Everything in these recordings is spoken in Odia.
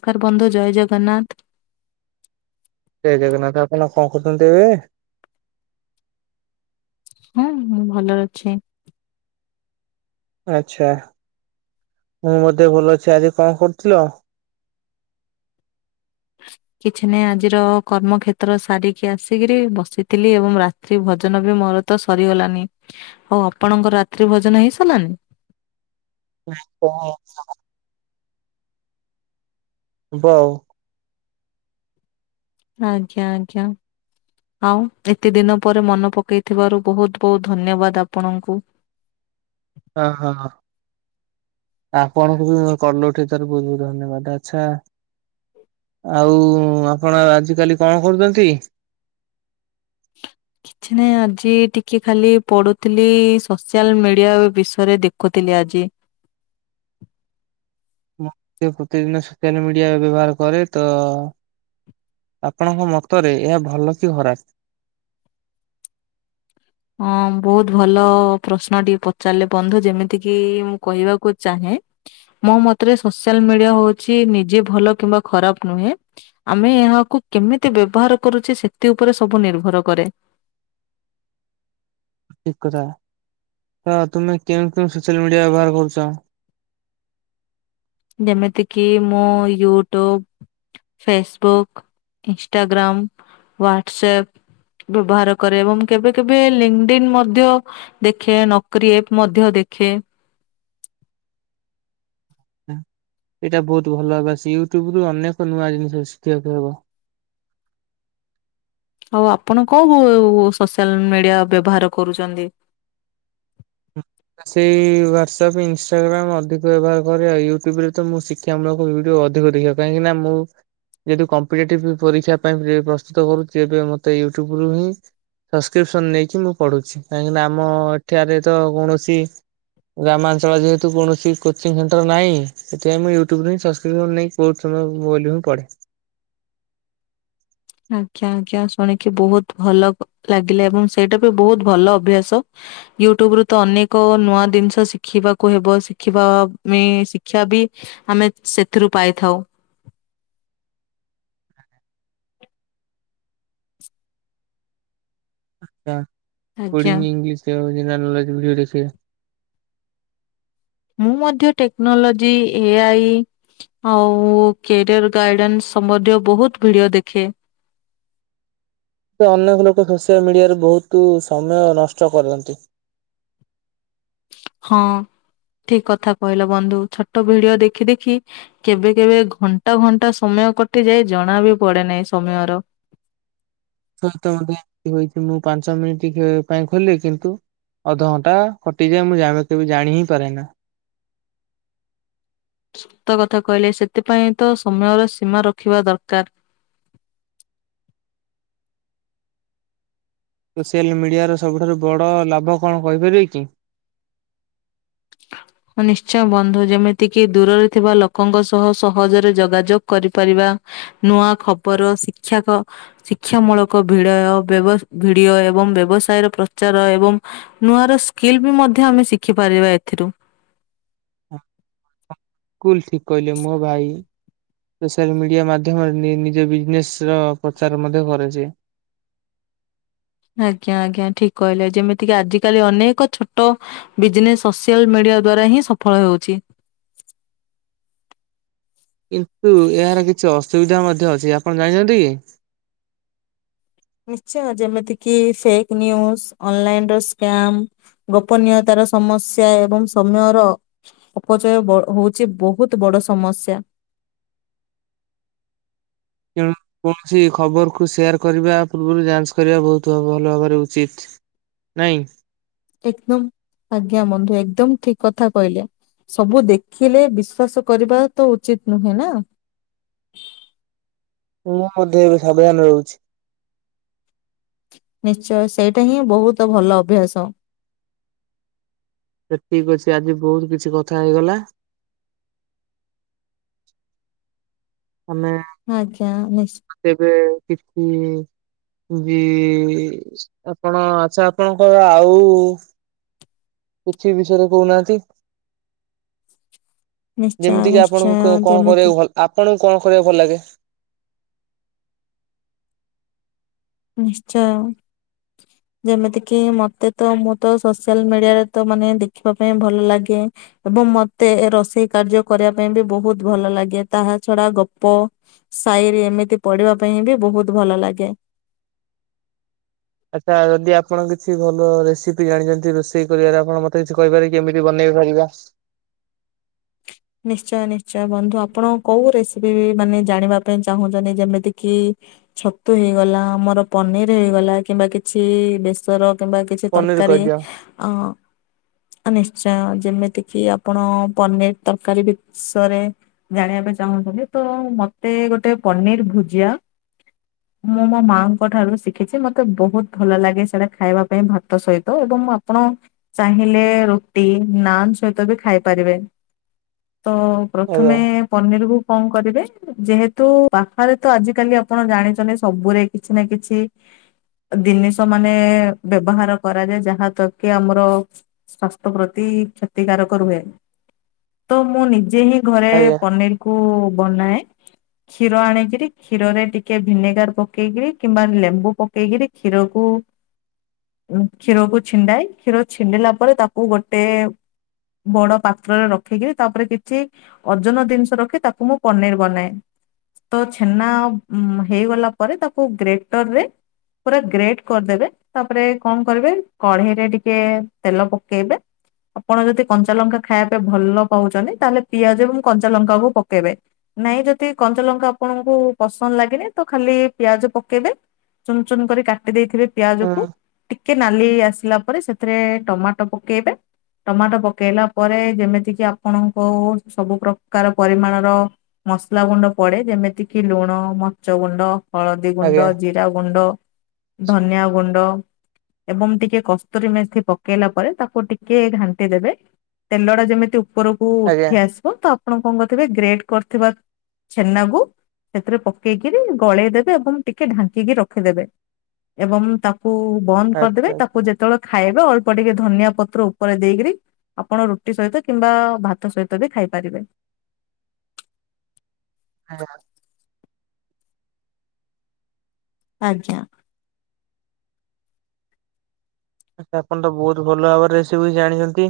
ସ୍କାର ବନ୍ଧୁ ଜୟ ଜଗନ୍ନାଥ। ଜୟ ଜଗନ୍ନାଥ ଆପଣ କଣ କରୁଛନ୍ତି ଏବେ? ହଁ ମୁଁ ଭଲରେ ଅଛି। ଆଛା ମୁଁ ବୋଧେ ଭଲ ଅଛି ଆଜି କଣ କରୁଥିଲ? କିଛି ନାହିଁ ଆଜିର କର୍ମକ୍ଷେତ୍ର ସାରିକି ଆସିକିରି ବସିଥିଲି ଏବଂ ରା ତ୍ରି ଭଜନ ବି ମୋର ତ ସରିଗଲାନି। ଆଉ ଆପଣଙ୍କ ରାତ୍ରି ଭୋଜନ ହେଇ ସାରିଲାନି? ନାଇ କଣ ଏରା ହ ହ। ବଉ। ଆଜ୍ଞା ଆଜ୍ଞା। ଆଉ ଏତେ ଦିନ ପରେ ମନ ପକେଇଥିବାରୁ ବହୁତ୍ ବହୁତ୍ ଧନ୍ୟବାଦ ଆପଣଙ୍କୁ। ହଁ ହଁ ହଁ ଆପଣଙ୍କୁ ବି କଲୁ ଉଠିଥର ବହୁତ ବହୁତ ଧନ୍ୟବାଦ, ଆଛା। ଆଉ ଆପଣ ଆଜିକାଲି କଣ କରୁଛନ୍ତି? କିଛି ନାଇଁ ଆଜି ଟିକେ ଖାଲି ପଢୁଥିଲି ସୋସିଆଲ ମିଡିଆ ବିଷୟରେ ଦେଖୁଥିଲି ଆଜି। ମୁଁ ପ୍ରତିଦିନ ସୋସିଆଲ ମିଡିଆ ବ୍ୟବହାର କରେ ତ ଆପଣଙ୍କ ମତରେ ଏହା ଭଲ କି ଖରାପ। ହଁ ବହୁତ ଭଲ ପ୍ରଶ୍ନ ଟିକେ ପଚାରିଲେ ବନ୍ଧୁ, ଯେମିତିକି ମୁଁ କହିବାକୁ ଚାହେଁ। ମୋ ମତରେ ସୋସିଆଲ ମିଡିଆ ହଉଛି ନିଜେ ଭଲ କିମ୍ବା ଖରାପ ନୁହେଁ। ଆମେ ଏହାକୁ କେମିତି ବ୍ୟବହାର କରୁଛେ, ସେଥି ଉପରେ ସବୁ ନିର୍ଭର କରେ। ଠିକ କଥା, ତ ତୁମେ କେଉ କେଉ ସୋସିଆଲ ମିଡିଆ ବ୍ୟବହାର କରୁଛ? ଯେମିତିକି ମୁଁ ୟୁଟ୍ୟୁବ। Facebook, ଇନ୍ଷଗ୍ରାମ, WhatsApp. ବ୍ୟବହାର କରେ ଏବଂ କେବେ କେବେ ଲିଙ୍ଗଡିନ୍ ମଧ୍ୟ ଦେଖେ, ନକରି ମଧ୍ୟ ଦେଖେ। ଏଇଟା ବହୁତ ଭଲ ଅଭ୍ୟାସ, ୟୁଟ୍ୟୁବ ରୁ ଅନେକ ନୂଆ ଜିନିଷ ଶିଖିବାକୁ ହବ। ଆଉ ଆପଣ କଉ କୋ ସୋସିଆଲ ମିଡିଆ ବ୍ୟବହାର କରୁଛନ୍ତି? ସେଇ ହ୍ୱାଟସଆପ୍, ଇନଷ୍ଟାଗ୍ରାମ ଅଧିକ ବ୍ୟବହାର କରେ ଆଉ ୟୁଟୁବ ରେ ତ ମୁଁ ଶ [unintelligible] ଅଧିକ ଦେଖେ କାହିଁକି ନା ମୁଁ ଯଦି କମ୍ପିଟେଟିଭ ପରୀକ୍ଷା ପାଇଁ ପ୍ରସ୍ତୁତ କରୁଛି, ଏବେ ମତେ ୟୁଟ୍ୟୁବ ରୁ ହିଁ ସବସ୍କ୍ରିପସନ ନେଇକି ମୁଁ ପଢୁଛି, କାହିଁକିନା ଆମ ଏଠାରେ ତ କୌଣସି ଗ୍ରାମାଞ୍ଚଳ ଯେହେତୁ, କୌଣସି କୋଚିଂ ସେଣ୍ଟର ନାହିଁ, ସେଥିପାଇ ମୁଁ ୟୁଟ୍ୟୁବ ହିଁ ସବସ୍କ୍ରିପସନ୍ କରି ନେଇଁ କଉଠ ସମୟ ବ ବୋଲିିଁ ପଢ଼େ। ଆଜ୍ଞା ଆଜ୍ଞା, ଶୁଣିକି ବହୁତ ଭଲ ଲାଗିଲା ଏବଂ ସେଇଟା ବି ବହୁତ ଭଲ ଅଭ୍ୟାସ। ୟୁଟ୍ୟୁବ ରୁ ତ ଅନେକ ନୂଆ ଜିନିଷ ଶିଖିବାକୁ ହେବ, ଶିଖିବା ଶି୍ଷା ବି ଆମେ ସେଥିରୁ ପାଇଥାଉ। ଆଛା, ଆଜ୍ଞା କୋଡିଂ ଇଂଲିଶ ଜେନର ନଲେଜ୍ଖ ମୁଁ ମଧ୍ୟ ଟେକ୍ନୋଲୋଜି, ଏ ଆଇ ଆଉ କ୍ୟାରିୟର ଗାଇଡେନ୍ସ ସମ୍ବନ୍ଧୀୟ ବହୁତ ଭିଡିଓ ଦେଖେ। ସେ ଅନେକ ଲୋକ ସୋସିଆଲ ମିଡିଆରେ ବହୁତ ସମୟ ନଷ୍ଟ କରନ୍ତି। ହଁ ଠିକ କଥା କହିଲ ବନ୍ଧୁ, ଛୋଟ ଭିଡିଓ ଦେଖି ଦେଖି କେବେ କେବେ ଘଣ୍ଟା ଘଣ୍ଟା ସମୟ କଟିଯାଏ, ଜଣା ବି ପଡେ ନାହିଁ ସମୟର ସତଛି ମୁଁ ପାଞ୍ଚ ମିନିଟ୍ ପାଇଁ ଖୋଲି କିନ୍ତୁ ଅଧଘଣ୍ଟା ହଟିଯାଏ, ମୁଁ ଜାଣ କେବେ ଜାଣି ହିଁ ପାରେ ନା। ସତ କଥା କହିଲେ, ସେଥିପାଇଁ ତ ସମୟର ସୀମା ରଖିବା ଦରକାର। ସୋସିଆଲ ମିଡିଆର ସବୁଠାରୁ ବଡ ଲାଭ କଣ କହିପାରିବେ କି? [inaudible] ହଁ ନିଶ୍ଚୟ ବନ୍ଧୁ, ଯେମିତି କିି ଦୂରରେ ଥିବା ଲୋକଙ୍କ ସହ ସହଜରେ ଯୋଗାଯୋଗ କରିପାରିବା। ନୂଆ ଖବର, ଶିକ୍ଷକ ଶିକ୍ଷା ମୂଳକ ଭିଡ ବ୍ୟବ ଭିଡିଓ ଏବଂ ବ୍ୟବସାୟର ପ୍ରଚାର ଏବଂ ନୂଆ ର ସ୍କିଲ୍ ବି ମଧ୍ୟ ଆମେ ଶିଖିପାରିବା ଏଥିରୁ ସ୍କୁଲ ଶି କହିଲ ମୋ ଭାଇ ସୋସିଆଲ ମିଡିଆ ମାଧ୍ୟମରେ ନିଜ ବିଜନେସ ର ପ୍ରଚାର ମଧ୍ୟ କରେଛ। ଆଜ୍ଞା ଆଜ୍ଞା ଠିକ କହିଲେ, ଯେମିତିକି ଆଜିକାଲି ଅନେକ ଛୋଟ ବିଜନେସ୍ ସୋସିଆଲ ମିଡିଆ ଦ୍ଵାରା ହିଁ ସଫଳ ହେଉଛି। କିନ୍ତୁ, ଏହାର କିଛି ଅସୁବିଧା ମଧ୍ୟ ଅଛି, ଆପଣ ଜାଣିଛନ୍ତି କି? ନିଶ୍ଚୟ ଯେମିତିକି ଫେକ୍ ନିଉଜ, ଅନଲାଇନ ର ସ୍କାମ ଗୋପନୀୟତାର ସମସ୍ୟା ଏବଂ ସମୟର ଅପଚୟ ବ ହଉଛି ବହୁତ ବଡ ସମସ୍ୟା। କଣ? କୌଣସି ଖବର କୁ ସେୟାର କରିବା ପୂର୍ବରୁ ଯାଞ୍ଚ କରିବା ବହୁତ ଭଲ ଭାବରେ ଉଚିତ୍। ନାଇଁ। ଏକଦମ ଆଜ୍ଞା ମନ୍ଧୁ। ଏକଦମ ଠିକ୍ କଥା କହିଲେ। ସବୁ ଦେଖିଲେ ବିଶ୍ବାସ କରିବା ତ ଉଚିତ ନୁହେଁ ନା। ମୁଁ ମଧ୍ୟ ଏବେ ସାବଧାନ ରହୁଛି। ନିଶ୍ଚୟ, ସେଇଟା ହିଁ ବୋହୁତ୍ ଭଲ ଅଭ୍ୟାସ। ସେ ଠିକ୍ ଅଛି ଆଜି ବୋହୁତ୍ କିଛି କଥା ହେଇଗଲା। ଆମେ ଆଜ୍ଞା। ନିଶ୍ଚ ତେବେ କିଛି ବି ଆପଣ ଆଚ୍ଛା ଆପଣଙ୍କ ଆଉ କିଛି ବିଷୟରେ କହୁନାହାନ୍ତି। ନିଶ୍ଚୟ ଯେମିତି କିି ନିଶ୍ଚୟ ଆପଣଙ୍କୁ କଣ ଯେମିତି କରିବାକୁ ଭଲ, ଆପଣଙ୍କୁ କଣ କରିବାକୁ ଭଲ ଲାଗେ? ନିଶ୍ଚୟ। ଯେମିତିକି ମତେ ତ ମୁଁ ତ ସୋସିଆଲ ମିଡିଆରେ ତ ମାନେ ଦେଖିବା ପାଇଁ ଭଲ ଲାଗେ ଏବଂ ମତେ ରୋଷେଇ କାର୍ଯ୍ୟ କରିବା ପାଇଁ ବି ବୋହୁତ୍ ଭଲ ଲାଗେ। ଏବଂ ତାହା ଛଡା ଗପ ସାଏରି ଏମିତି ପଢିବା ପାଇଁ ବି ବହୁତ ଭଲ ଲାଗେ। ଆଚ୍ଛା ଯଦି ଆପଣ କିଛି ଭଲ ରେସିପି ଜାଣିଛନ୍ତି ରୋଷେଇ କରିବାରେ ଆପଣ ମତେ କିଛି କହିହପାର କି କେମିତି ବନେଇ ପାରିବା? ନିଶ୍ଚୟ ନିଶ୍ଚୟ, ବନ୍ଧୁ ଆପଣ କୋଉ ରେସିପି ମାନେ ଜାଣିବା ପାଇଁ ଚାହୁଁଛନ୍ତି ଯେମିତି କିି ଛତୁ ହେଇଗଲା, ଆମର ପନିର ହେଇଗଲା, କିମ୍ବା କିଛି ବେସର କିମ୍ବା କିଛି ପନିର ତରକାରୀ କହିଦିଅ ଅ ନିଶ୍ଚୟ, ଯେମିତି କିି ଆପଣ ପନିର ତରକାରୀ ବିଷରେ ଜାଣିବା ପାଇଁ ଚାହୁଁଛନ୍ତି ତ ମତେ ଗୋଟେ ପନିର ଭୁଜିଆ ମୁଁ ମୋ ମାଆଙ୍କ ଠାରୁ ଶିଖିଛି। ମତେ ବହୁତ ଭଲ ଲାଗେ ସେଟା ଖାଇବା ପାଇଁ ଭାତ ସହିତ, ଏବଂ ଆପଣ ଚାହିଁଲେ ରୁଟି ନାନ୍ ସହିତ ବି ଖାଇପାରିବେ। ତ ପ୍ରଥମେ ଆଜ୍ଞା ପନିର୍ କୁ କଣ କରିବେ, ଯେହେତୁ ପାଖରେ ତ ଆଜିକାଲି ଆପଣ ଜାଣିଛନ୍ତି ସବୁରେ କିଛି ନା କିଛି ଜିନିଷ ମାନେ ବ୍ୟବହାର କରାଯାଏ ଯାହାତାର କି ଆମର ସ୍ଵାସ୍ଥ୍ୟ ପ୍ରତି କ୍ଷତିକାରକ ରୁହେ। ତ ମୁଁ ନିଜେ ହିଁ ଘରେ ଆଜ୍ଞା ପନିର କୁ ବନାଏ। କ୍ଷୀର ଆଣିକିରି କ୍ଷୀରରେ ଟିକିଏ ଭିନେଗାର ପକେଇକିରି କିମ୍ବା ଲେମ୍ବୁ ପକେଇକିରି କ୍ଷୀରକୁ ହ [inaudible] କ୍ଷୀରକୁ ଛିଣ୍ଡାଏ, କ୍ଷୀର ଛିଣ୍ଡିଲା ପରେ ତାକୁ ଗୋଟେ ବଡ଼ ପାତ୍ରରେ ରକ୍ ରଖିକିରି ତାପରେ କିଛି ଓଜନ ଜିନିଷ ରଖି ତାକୁ ମୁଁ ପନିର୍ ବନାଏ। ତ ଛେନା ଉଁ ହେଇଗଲା ପରେ ତାକୁ ଗ୍ରେଟର ରେ ପୁରା ଗ୍ରେଟ୍ କରିଦେବେ ତାପରେ କଣ କରିବେ, କଢେଇରେ ଟିକେ ତେଲ ପକେଇବେ ଆପଣ ଯଦି କଞ୍ଚା ଲଙ୍କା ଖାଇବା ପାଇଁ ଭଲ ନ ପାଉଛନ୍ତି, ତାହେଲେ ପିଆଜ ଏବଂ କଞ୍ଚା ଲଙ୍କା କୁ ପକେଇବେ। ନାଇଁ ଯଦି କଞ୍ଚା ଲଙ୍କା ଆପଣଙ୍କୁ ପସନ୍ଦ ଲାଗିନି ତ ଖାଲି ପିଆଜ ପକେଇବେ ଚୁନ୍ ଚୁନ୍ କରି କାଟି ଦେଇେଥିବେ ହୁଁ ପିଆଜକୁ ଟିକେ ନାଲି ଆସିଲା ପରେ ସେଥିରେ ଟମାଟୋ ପକେଇବେ ଟମାଟୋ ପକେଇଲା ପରେ ଯେମିତିକି ଆପଣଙ୍କୋ ସବୁ ପ୍ରକାର ପରିମାଣର ମସଲା ଗୁଣ୍ଡ ପଡେ ଯେମିତି କି ଲୁଣ, ମର୍ଚି ଗୁଣ୍ଡ, ହଳଦୀ ଆଜ୍ଞା ଗୁଣ୍ଡ, ଜି ଜିରା ଗୁଣ୍ଡ, ଧନିଆ ଗୁଣ୍ଡ ଏବଂ ଟିକେ କସ୍ତୁରୀ ମେଥି ପକେଇଲା ପରେ ତାକୁ ଟିକେ ଘାଣ୍ଟି ଦେବେ, ତେଲଟା ଯେମି ଉପରକୁ ଆଜ୍ଞା। ଉଠି ଆସିବ ତ ଆପଣ କଣ କରିଥିବେ ଗ୍ରେଟ କରିଥିବା ଛେନାକୁ ସେଥିରେ ପକେଇ କିରି ଗଳେଇ ଦବେ ଏବଂ ଟିକେ ଢାଙ୍କିକି ରଖିଦେବେ। ଏବଂ ତାକୁ ବନ୍ଦ କରିଦେବେ ଆଚ୍ଛା ଆଚ୍ଛା ତାକୁ ଯେତେବେଳେ ଖାଇବେ ଅଳ୍ପ ଟିକେ ଧନିଆ ପତ୍ର ଉପରେ ଦେଇକିରି ଆପଣ ରୁଟି ସହିତ କିମ୍ବା ଭାତ ସହିତ ବି ଖାଇପାରିବେ। ଆଜ୍ଞା। ଆଜ୍ଞା। ତ ଆପଣ ତ ବହୁତ ଭଲ ଭାବରେ ରେସିପି ଜାଣିଛନ୍ତି।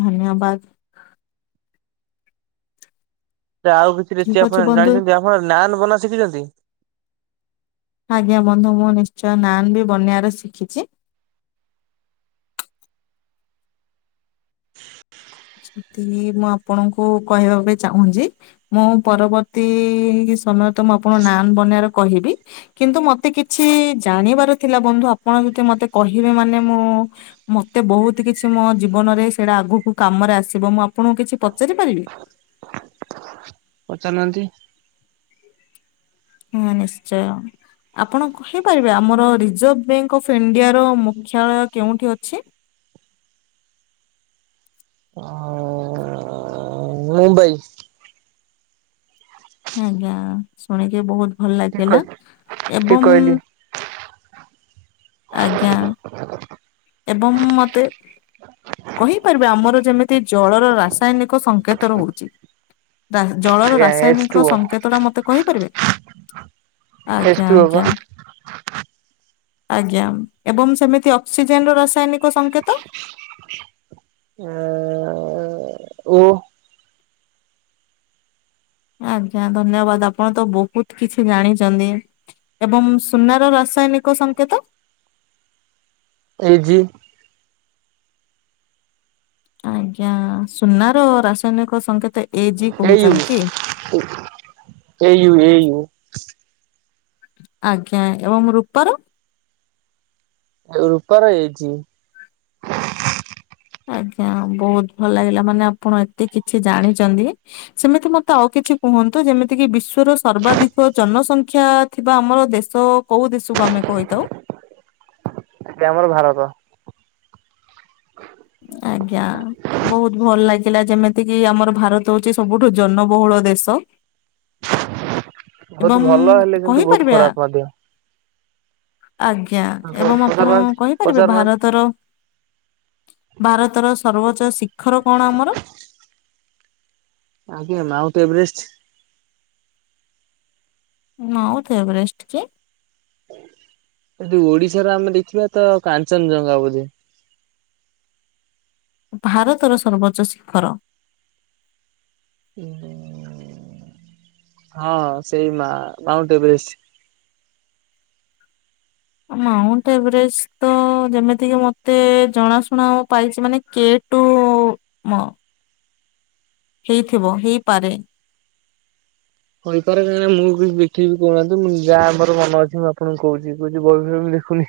ଧନ୍ୟବାଦ। ସେ ଆଉ କିଛି ଠିକ ରେସିପି ଅଛି ଆପଣ ବନ୍ଧୁ ଜାଣିଛନ୍ତି, ଆପଣ ନାାନ ବନା ଶିଖିଛନ୍ତି? ଆଜ୍ଞା ବନ୍ଧୁ ମୁଁ ନିଶ୍ଚୟ ନାନ୍ ବି ବନେୟାର ଶିଖିଛି। [inaudible] ଏତିକି ମୁଁ ଆପଣଙ୍କୁ କହିବା ପାଇଁ ଚାହୁଁଚି ମୁଁ ପରବର୍ତ୍ତୀ ସମୟ ତ ମୁଁ ଆପଣଙ୍କୁ ନାନ୍ ବନେଇବାର କହିବି କିନ୍ତୁ ମତେ କିଛି ଜାଣିବାର ଥିଲା ବନ୍ଧୁ ଆପଣ ଯଦି ମତେ କହିବେ ମାନେ ମୁଁ ମତେ ବହୁତ କିଛି ମୋ ଜୀବନରେ ସେଇଟା ଆଗକୁ କାମରେ ଆସିବ ମୁଁ ଆପଣଙ୍କୁ କିଛି ପଚାରି ପାରିବି? ପଚାରୁନାହାନ୍ତି। ହଁ ନିଶ୍ଚୟ। ଆପଣ କହିପାରିବେ ଆମର ରିଜର୍ଭ ବ୍ୟାଙ୍କ ଅଫ୍ ଇଣ୍ଡିଆର ମୁଖ୍ୟାଳୟ କେଉଁଠି ଅଛି? ହଁ ମୁମ୍ବାଇ। ଆଜ୍ଞା ଶୁଣିକି ବହୁତ ଭଲ ଠିକ ଲାଗିଲା, ଠିକ ଏବଂ କହିଲି ଆଜ୍ଞା, ଏବଂ ମତେ କହିପାରିଵେ? ଆମର ଯେମିତି ଜଳର ରାସାୟନିକ ସଂକେତ ରହୁଛି ଜଳର ଆଜ୍ଞା ଏଚ ଟୁ ରାସାୟନିକ ଓ ସଂଙ୍କେତଟା ମୋତେ କହିପାରିବେ? ଏଚ ଆଜ୍ଞା ଟୁ ଓ ପା। ଆଜ୍ଞା। ଆଜ୍ଞା ଏବଂ ସେମିତି ଅକ୍ସିଜେନ ର ରାସାୟନିକ ସଂକେତ? ଆଁ ଆଜ୍ଞା ଧନ୍ୟବାଦ ଆପଣ ତ ବହୁତୁ କିଛି ଜାଣିଛନ୍ତି। ଏବଂ ସୁନାର ରାସାୟନିକ ସଂଙ୍କେତ? ଏଇ ଜି। ଆଜ୍ଞା ସୁନା ର ରାସାୟନିକ ସଙ୍କେତ ଏ ଗି ଏୟୁ କହୁଛନ୍ତୁ ଏୟୁ ଏୟୁ ଆଜ୍ଞା ଏବଂ ରୂପାର? ଏଉ ରୂପାର ଏ ଜି ଆଜ୍ଞା ବହତୁ ଭଲ ଲାଗିଲା ମାନେ ଆପଣ ଏତେ କିଛି ଜାଣିଚନ୍ତି। ସେମିତି ମତେ ଆଉ କିଛି କୁହନ୍ତୁ ଯେମିତି କିି ବିଶ୍ଵର ସର୍ବାଧିକ ଜନସଂଖ୍ୟା ଥିବା ଆମର ଦେଶ କୋଉ ଦେଶକୁ ଆମେ କହିଥାଉ। ଏବେ ଆମର ଭାରତ ଆଜ୍ଞା। ବହୁତ ଭଲ ଲାଗିଲା ଯେମିତି କିି ଆମର ଭାରତ ହଉଛି ସବୁଠୁ ଜନବହୁଳ ଦେଶ। ଏବଂ ବହୁତୁ ଭଲ ହେଲେ କିନ୍ତୁ ବହୁତୁ କହିପାରିବେ ଆ- ଖରାପ ମଧ୍ୟ ଆଜ୍ଞା ଏବଂ ଆପଣ ପଚାରୁନାହାନ୍ତି କହିପାରିବେ? ପଚାରୁନାହାନ୍ତି। ଭାରତର ଭାରତର ସର୍ବୋଚ୍ଚ ଶିଖର କଣ ଆମର? ଆଜ୍ଞା ମାଉଣ୍ଟ ଏଭରେଷ୍ଟ। ମାଉଣ୍ଟ ଏଭରେଷ୍ଟ କି? ଯଦି ଓଡିଶାର ଆମେ ଦେଖିବା ତ କାଞ୍ଚନଜଙ୍ଘା ବୋଧେ ଭାରତର ସର୍ବୋଚ୍ଚ ଶିଖର ହଁ ସେଇ ମା ମାଉଣ୍ଟ ଏଭରେଷ ମାଉଣ୍ଟ ଏଭରେଷ୍ଟ ତ ଯେମିତିକି ମତେ ଜଣାଶୁଣା ପାଇଛି ମାନେ କେଟ [inaudible] ମ ହେଇଥିବ ହେଇପାରେ। କହିପାରେ କାହିଁକି ନା ମୁଁ କିଛି ଦେଖିବି କହୁନାହାନ୍ତି ମୁଁ ଯାହା ଆମର ମନେ ଅଛି ମୁଁ ଆପଣଙ୍କୁ କହୁଛି କହୁଛି ବହି ପହି ଦେଖୁନି।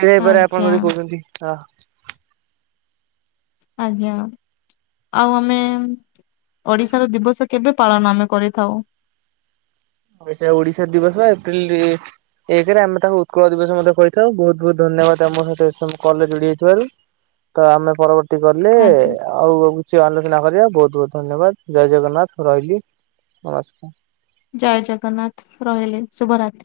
ହେଇପାରେ ଆପଣ ଆଜ୍ଞା ଯଦି କହୁଛନ୍ତି ହ ଆଜ୍ଞା। ଆଉ ଆମେ ଓଡିଶାର ଦିବସ କେବେ ପାଳନ ଆମେ କରିଥାଉ? ଓ ସେ ଓଡିଶାର ଦିବସ ଏପ୍ରିଲ ଏକେରେ ଆମେ ତାଙ୍କୁ ଉତ୍କଳ ଦିବସ ମଧ୍ୟ କହିଥାଉ ବହୁତୁ ବହୁତୁ ଧନ୍ୟବାଦ ଆମ ସହିତ କଲରେ ଯୋଡି ହୋଇଥିବାରୁ। ତ ଆମେ ପରବର୍ତ୍ତୀ ଗଲେ ଆଜ୍ଞା ଆଉ ଆଉ ଆଲୋଚନା କରିବା ବହୁତ୍ ବହୁତ୍ ଧନ୍ୟବାଦ ଜୟ ଜଗନ୍ନାଥ ରହିଲି ନମସ୍କାର। ଜୟ ଜଗନ୍ନାଥ ରହିଲି ଶୁଭରାତ୍ରି।